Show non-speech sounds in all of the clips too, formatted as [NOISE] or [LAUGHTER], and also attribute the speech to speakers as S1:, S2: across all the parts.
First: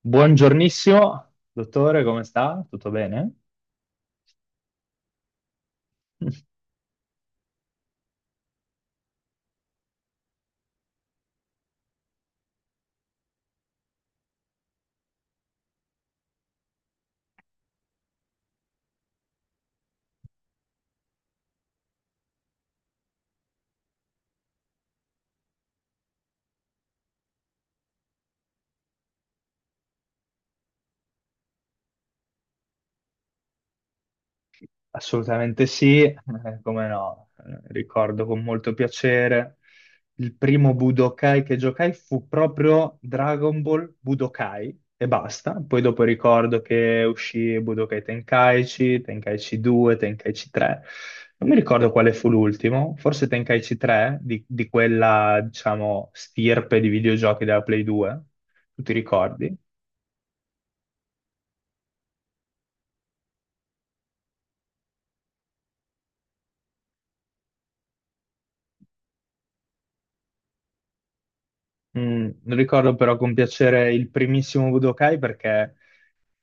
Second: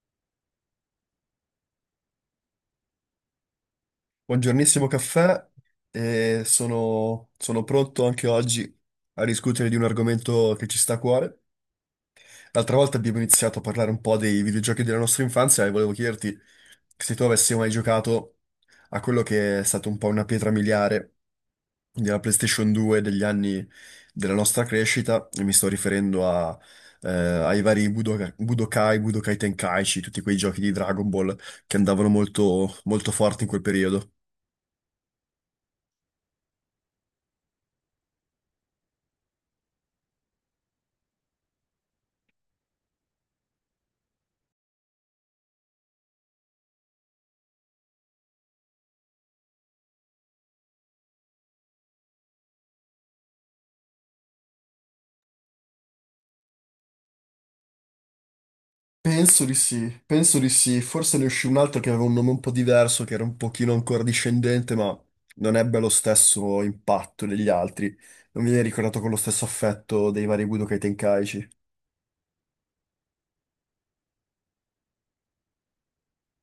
S1: Buongiornissimo, dottore, come sta? Tutto bene?
S2: Buongiornissimo caffè, e
S1: [LAUGHS]
S2: sono pronto anche oggi a discutere di un argomento che ci sta a cuore. L'altra volta abbiamo iniziato a parlare un po' dei videogiochi della nostra infanzia e volevo chiederti se tu avessi mai giocato a quello che è stato un po' una pietra miliare della PlayStation 2 degli anni della nostra crescita, e mi sto riferendo ai vari Budokai, Budokai Tenkaichi, tutti quei giochi di Dragon Ball che andavano molto molto forti in quel periodo.
S1: Assolutamente sì, come no. Ricordo con molto piacere il primo Budokai che giocai fu proprio Dragon Ball Budokai e basta. Poi dopo ricordo che uscì Budokai Tenkaichi, Tenkaichi 2, Tenkaichi 3. Non mi ricordo quale fu l'ultimo, forse Tenkaichi 3 di quella, diciamo, stirpe di videogiochi della Play 2. Tu ti
S2: Penso di
S1: ricordi?
S2: sì, penso di sì. Forse ne uscì un altro che aveva un nome un po' diverso, che era un pochino ancora discendente, ma non ebbe lo stesso impatto degli altri. Non viene ricordato con lo stesso affetto dei vari Budokai Tenkaichi.
S1: Mm, ricordo però con piacere il primissimo Budokai perché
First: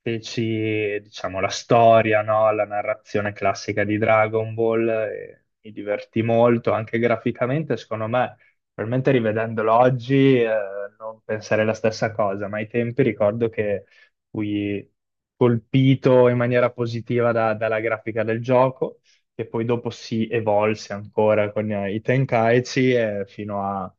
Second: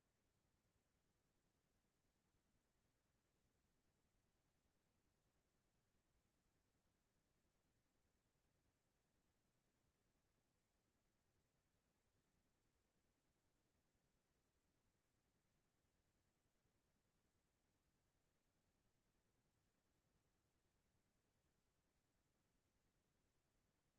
S1: feci, diciamo, la storia, no? La narrazione classica di Dragon Ball e mi divertì molto, anche graficamente, secondo me, probabilmente rivedendolo oggi, non pensare la stessa cosa, ma ai tempi ricordo che fui colpito in maniera positiva dalla grafica del gioco, che poi dopo si evolse ancora con i Tenkaichi e fino a...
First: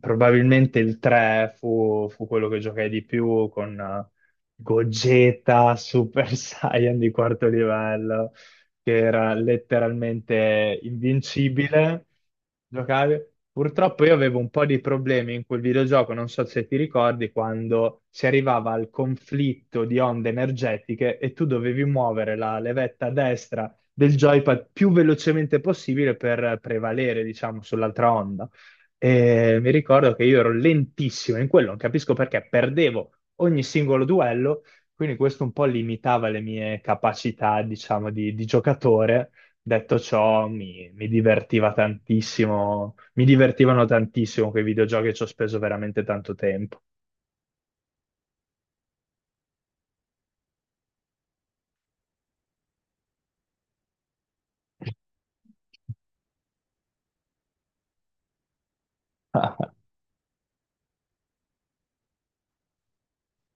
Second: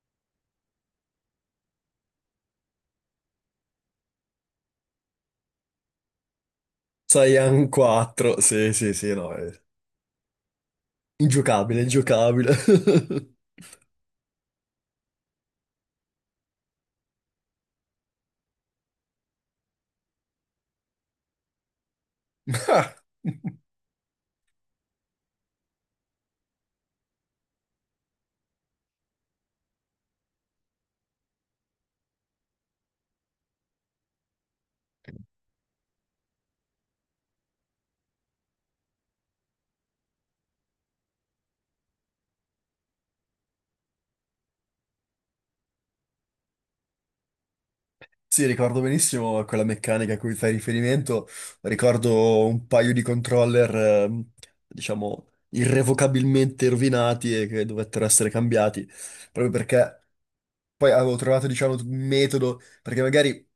S1: Probabilmente il 3 fu quello che giocai di più con Gogeta Super [LAUGHS] Saiyan di quarto
S2: Saiyan
S1: livello,
S2: 4, sì, sì,
S1: che
S2: sì,
S1: era
S2: no, è
S1: letteralmente
S2: ingiocabile,
S1: invincibile.
S2: ingiocabile.
S1: Giocavi. Purtroppo io avevo un po' di problemi in quel videogioco, non so se ti ricordi, quando si arrivava al conflitto di onde energetiche e tu dovevi muovere la
S2: [LAUGHS]
S1: levetta destra
S2: [LAUGHS]
S1: del joypad più velocemente possibile per prevalere, diciamo, sull'altra onda. E mi ricordo che io ero lentissimo in quello, non capisco perché, perdevo ogni singolo duello, quindi questo un po' limitava le mie capacità, diciamo, di giocatore. Detto ciò, mi divertiva tantissimo, mi divertivano tantissimo quei videogiochi, ci ho speso veramente tanto tempo.
S2: Sì, ricordo benissimo quella meccanica a cui fai riferimento. Ricordo un paio di controller, diciamo, irrevocabilmente rovinati e che dovettero essere cambiati, proprio
S1: [LAUGHS]
S2: perché poi avevo trovato, diciamo, un metodo, perché magari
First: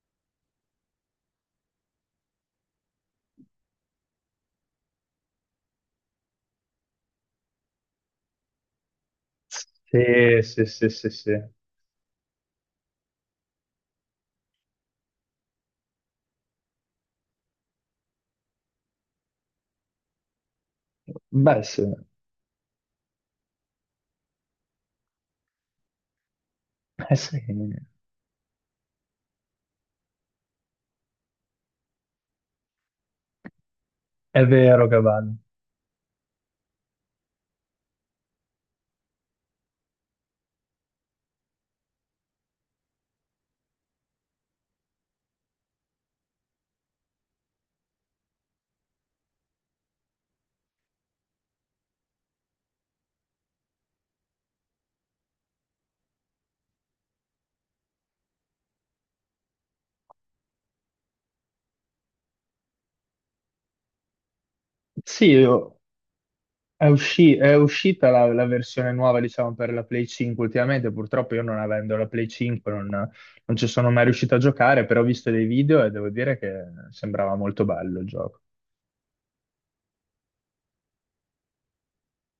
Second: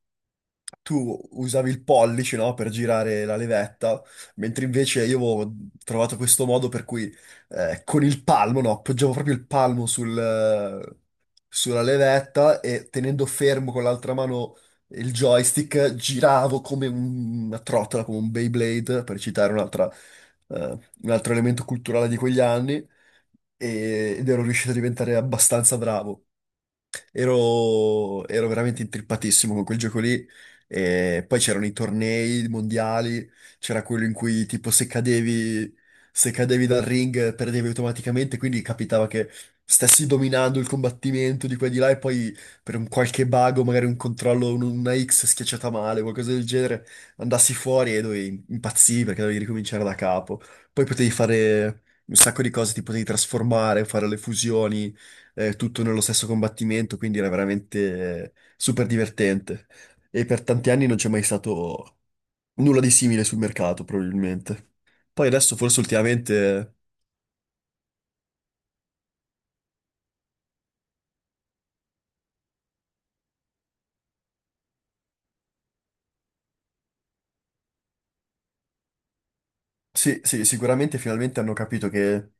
S2: tu usavi il pollice, no, per girare la levetta, mentre invece io avevo trovato questo modo per cui con il palmo, no, appoggiavo proprio il palmo sul,
S1: Sì, sì, sì, sì, sì.
S2: sulla levetta e tenendo fermo con l'altra mano il joystick giravo come una trottola, come un Beyblade, per citare un altro
S1: Beh,
S2: elemento
S1: sì.
S2: culturale di quegli anni, ed ero riuscito a diventare abbastanza bravo.
S1: Sì,
S2: Ero veramente intrippatissimo con quel gioco lì. E poi c'erano i tornei mondiali, c'era quello in
S1: è
S2: cui tipo
S1: vero che vanno.
S2: se cadevi dal ring perdevi automaticamente, quindi capitava che stessi dominando il combattimento di qua e di là e poi per un qualche bug o magari un controllo, una X schiacciata male, qualcosa del genere, andassi fuori e dovevi impazzire perché dovevi ricominciare da capo. Poi potevi fare un sacco di cose, ti potevi trasformare, fare le fusioni tutto nello stesso combattimento, quindi era veramente super divertente. E per tanti anni non c'è mai stato nulla di simile sul mercato, probabilmente.
S1: Sì,
S2: Poi adesso forse ultimamente,
S1: È uscita la, la versione nuova, diciamo, per la Play 5 ultimamente. Purtroppo io non avendo la Play 5 non ci sono mai riuscito a giocare, però ho visto dei video e devo dire che sembrava molto bello il gioco.
S2: sì, sì, sicuramente finalmente hanno capito che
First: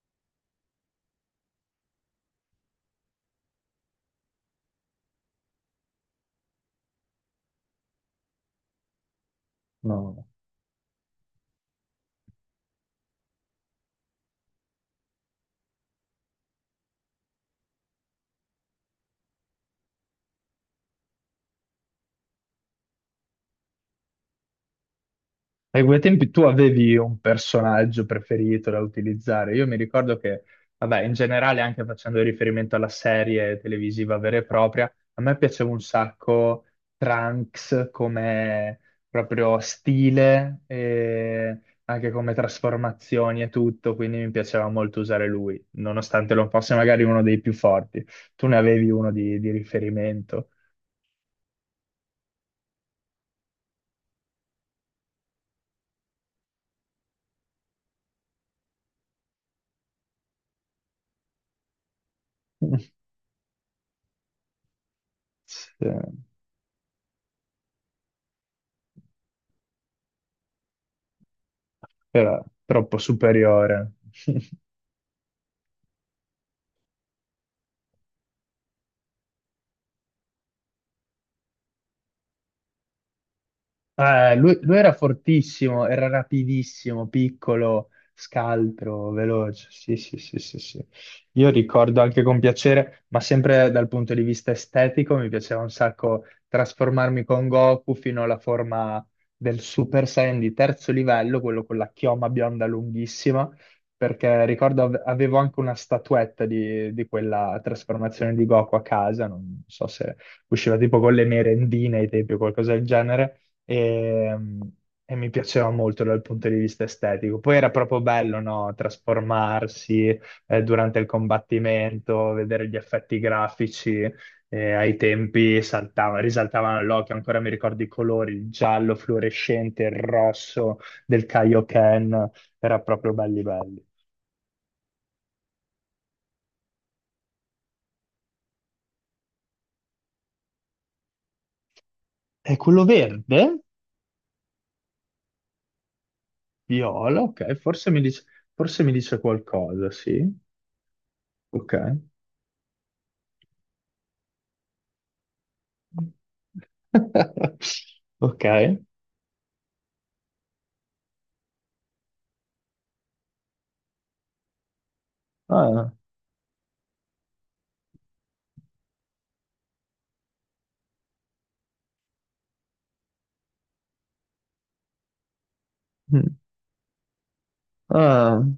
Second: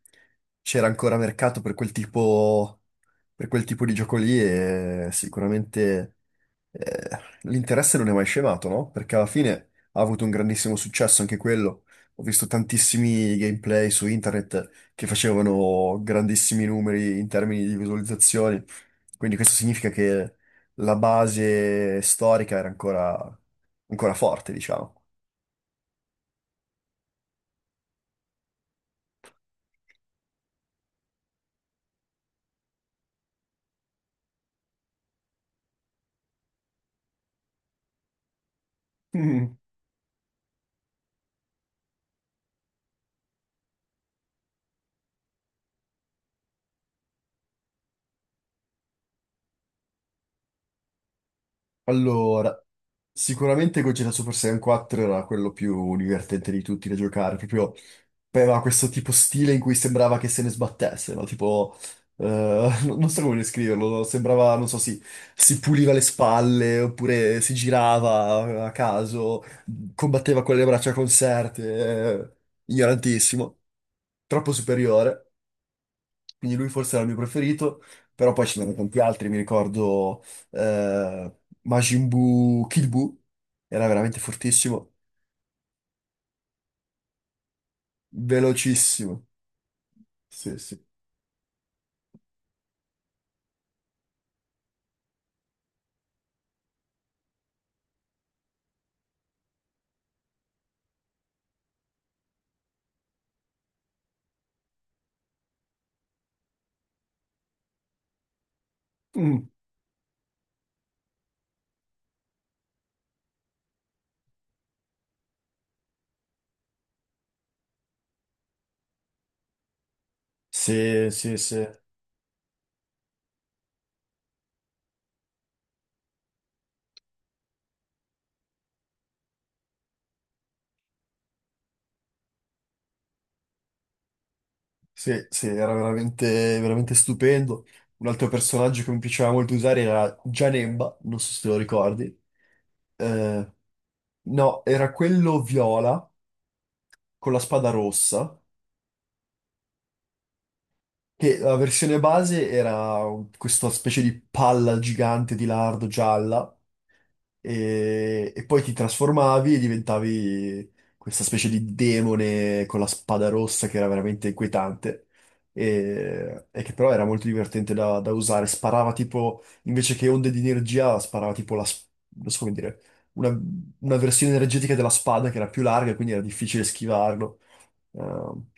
S2: c'era ancora mercato per per quel tipo di gioco lì e sicuramente eh, l'interesse non è mai scemato, no? Perché alla fine ha avuto
S1: No.
S2: un grandissimo successo anche quello. Ho visto tantissimi gameplay su internet che facevano grandissimi numeri in termini di visualizzazioni. Quindi questo significa che la base storica era ancora forte, diciamo.
S1: Ai quei tempi tu avevi un personaggio preferito da utilizzare. Io mi ricordo che, vabbè, in generale, anche facendo riferimento alla serie televisiva vera e propria, a me piaceva un sacco Trunks come
S2: Mm.
S1: proprio stile e anche come trasformazioni e tutto, quindi mi piaceva molto usare lui, nonostante non fosse magari uno dei più forti. Tu ne avevi uno di riferimento,
S2: Allora, sicuramente Gogeta Super Saiyan 4 era quello più divertente di tutti da giocare, proprio aveva questo tipo stile in cui sembrava che se ne sbattesse, no? Tipo, [LAUGHS]
S1: [LAUGHS]
S2: non so come descriverlo, no? Sembrava, non so, si
S1: Sì,
S2: puliva le spalle, oppure si girava a caso, combatteva con le braccia conserte,
S1: era troppo
S2: ignorantissimo,
S1: superiore.
S2: troppo
S1: [LAUGHS]
S2: superiore, quindi lui forse era il mio preferito, però poi ce n'erano tanti altri, mi ricordo eh, Majin Buu, Kid Buu, era veramente
S1: Lui era
S2: fortissimo,
S1: fortissimo, era rapidissimo, piccolo, scaltro,
S2: velocissimo,
S1: veloce. Sì, sì, sì, sì,
S2: sì, sì.
S1: sì. Io ricordo anche con piacere, ma sempre dal punto di vista estetico, mi piaceva un sacco trasformarmi con Goku fino alla forma del Super Saiyan di terzo livello, quello con la chioma bionda lunghissima, perché ricordo avevo anche una statuetta di quella trasformazione di Goku a casa,
S2: Mm.
S1: non so se usciva tipo con le merendine ai tempi o qualcosa del genere e, e mi piaceva molto dal punto di vista estetico. Poi era proprio bello, no? Trasformarsi durante il
S2: Sì, sì, sì.
S1: combattimento, vedere gli effetti grafici. Eh, ai tempi risaltavano all'occhio, ancora mi ricordo i colori, il giallo fluorescente, il rosso del Kaioken, era proprio belli belli.
S2: Sì, sì, era veramente, veramente stupendo. Un altro personaggio che mi piaceva molto usare era Janemba, non so se te lo ricordi.
S1: E quello verde,
S2: Eh, no, era quello viola
S1: viola,
S2: con la
S1: ok,
S2: spada rossa,
S1: forse mi dice qualcosa, sì,
S2: che la
S1: ok.
S2: versione base era questa specie di palla gigante di lardo gialla
S1: [LAUGHS] Ok,
S2: e poi ti trasformavi e diventavi questa specie di demone con la spada rossa che era veramente inquietante
S1: Ah,
S2: e che però era molto divertente da usare. Sparava tipo, invece che onde di energia, sparava tipo non so come dire, una, una versione energetica della spada che era più larga, quindi era
S1: mm,
S2: difficile schivarlo.
S1: ah,
S2: Ehm,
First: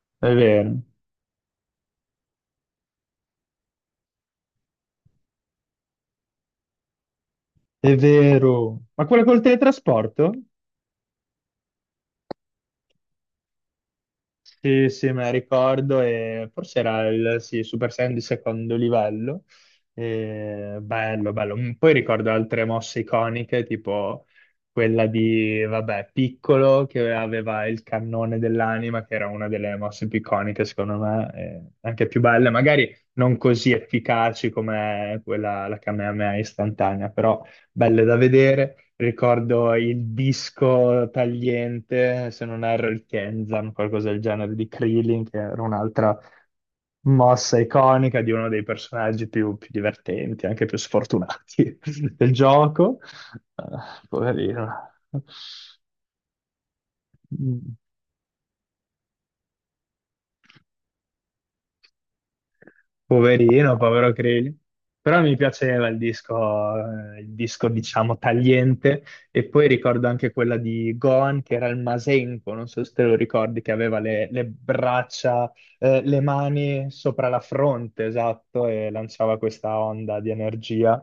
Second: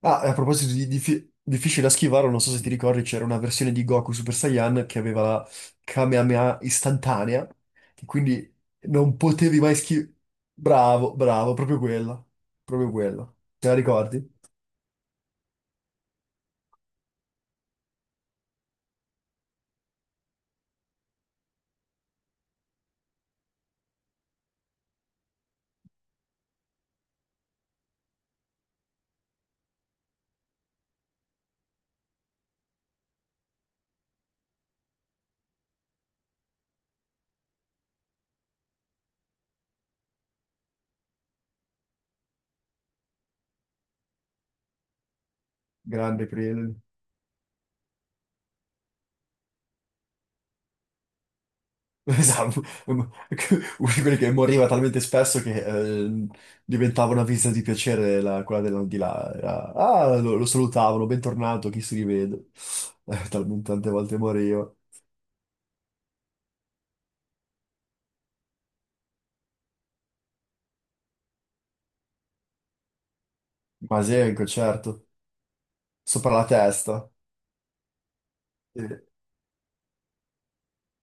S2: Ah,
S1: è
S2: a proposito
S1: vero,
S2: di difficile da schivare, non so se ti ricordi, c'era una versione di Goku Super Saiyan che aveva la Kamehameha istantanea,
S1: è
S2: che quindi
S1: vero. Ma
S2: non
S1: quella col
S2: potevi mai schivare.
S1: teletrasporto?
S2: Bravo, bravo, proprio quella. Proprio quella. Te la ricordi?
S1: Sì, sì, me la ricordo e forse era il sì, Super Saiyan di secondo livello. E bello, bello. Mm, poi ricordo altre mosse iconiche, tipo quella di, vabbè, Piccolo che aveva il cannone dell'anima, che era una delle mosse più iconiche, secondo me, e anche più belle, magari non così efficaci come quella, la Kamehameha istantanea, però belle da vedere. Ricordo il disco tagliente, se non erro il Kenzan, qualcosa del genere di Krillin, che era un'altra
S2: Grande periodo. [LAUGHS]
S1: mossa iconica di uno dei personaggi più divertenti, anche più sfortunati [LAUGHS] del
S2: Esatto.
S1: gioco.
S2: Uno
S1: Ah,
S2: di quelli che moriva
S1: poverino.
S2: talmente spesso che eh, diventava una visita di
S1: Mm.
S2: piacere quella di là. Ah, lo salutavano, bentornato, chi si rivede. [LAUGHS] Talmente
S1: Poverino,
S2: tante
S1: povero
S2: volte
S1: Creli.
S2: moriva.
S1: Però mi piaceva il disco, diciamo, tagliente. E poi ricordo anche quella di Gohan, che era il Masenko, non so se te lo ricordi, che
S2: Ma
S1: aveva le
S2: Masenko, certo.
S1: braccia, le
S2: Sopra la
S1: mani
S2: testa.
S1: sopra la fronte, esatto, e
S2: Eh,
S1: lanciava questa onda di energia.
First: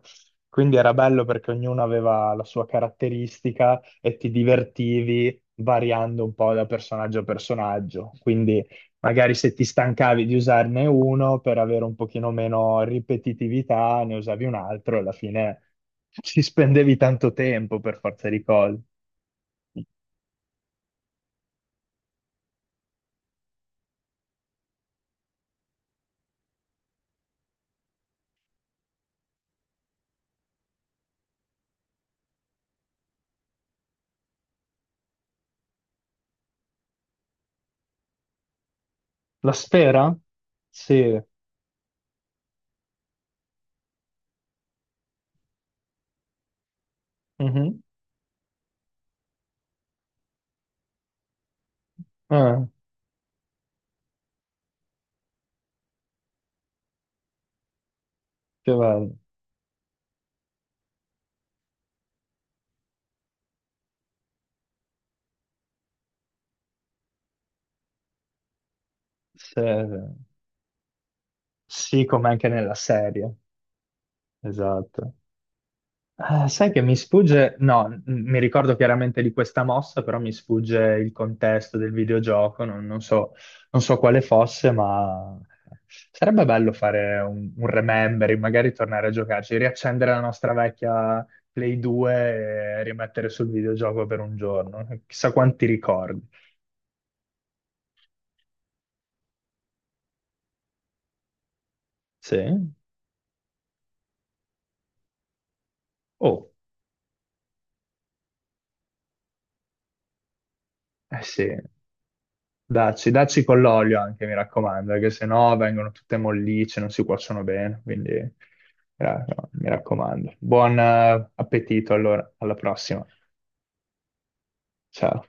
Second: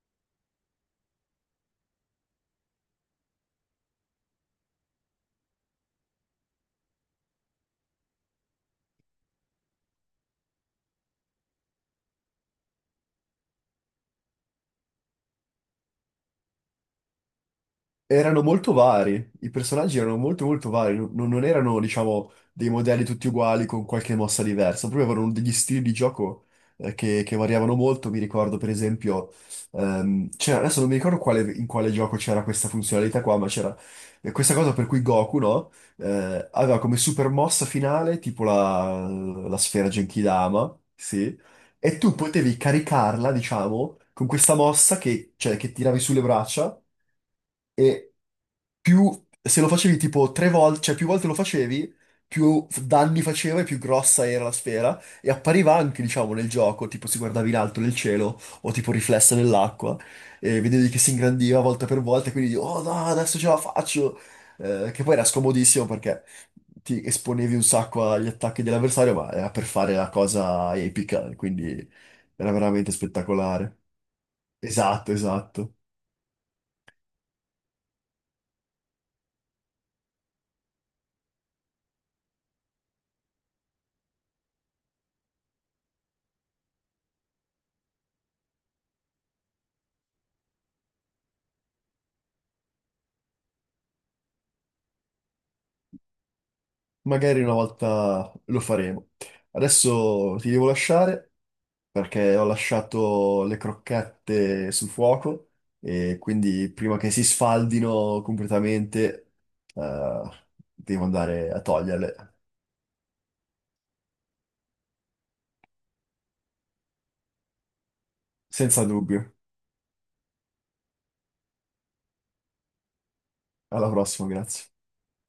S1: Quindi era bello perché ognuno aveva la sua caratteristica e ti divertivi variando un po' da personaggio a personaggio. Quindi magari se ti stancavi di usarne uno per avere un pochino meno ripetitività, ne usavi un altro e alla fine ci spendevi tanto tempo per forza di
S2: Erano molto
S1: cose.
S2: vari, i personaggi erano molto molto vari, non erano, diciamo, dei modelli tutti uguali con qualche mossa diversa, proprio avevano degli stili di gioco che variavano molto. Mi ricordo, per esempio, adesso non mi ricordo in quale gioco c'era questa funzionalità qua, ma c'era questa cosa per cui Goku, no? Aveva come super mossa finale tipo
S1: La
S2: la sfera
S1: sfera?
S2: Genkidama,
S1: Sì.
S2: sì. E tu potevi caricarla, diciamo, con questa mossa che, cioè, che tiravi sulle braccia
S1: Mhm.
S2: e più, se lo facevi tipo tre volte, cioè più volte lo facevi,
S1: Ah,
S2: danni faceva e più grossa era la sfera e appariva anche, diciamo, nel gioco, tipo si guardava in alto nel cielo
S1: che
S2: o tipo
S1: bello.
S2: riflessa nell'acqua e vedevi che si ingrandiva volta per volta e quindi, oh no, adesso ce la faccio! Che poi era scomodissimo perché ti esponevi un sacco agli attacchi dell'avversario, ma
S1: Sì,
S2: era per fare la
S1: sì,
S2: cosa epica, quindi
S1: sì, come anche
S2: era
S1: nella
S2: veramente
S1: serie.
S2: spettacolare. Esatto,
S1: Esatto.
S2: esatto.
S1: Sai che mi sfugge, no, mi ricordo chiaramente di questa mossa, però mi sfugge il contesto del videogioco, non so, non so quale fosse, ma sarebbe bello fare un remembering, magari tornare a giocarci, riaccendere la nostra vecchia Play 2 e rimettere sul videogioco per un giorno, chissà quanti ricordi.
S2: Magari una volta lo faremo. Adesso ti devo lasciare perché ho
S1: Sì?
S2: lasciato le crocchette sul fuoco e
S1: Oh,
S2: quindi prima che si sfaldino completamente, eh, devo
S1: eh sì.
S2: andare a toglierle.
S1: Dacci con l'olio anche, mi raccomando, perché sennò vengono tutte mollicce, non si cuociono bene, quindi
S2: Senza dubbio.
S1: no, mi raccomando. Buon appetito allora, alla prossima.
S2: Alla prossima, grazie.
S1: Ciao.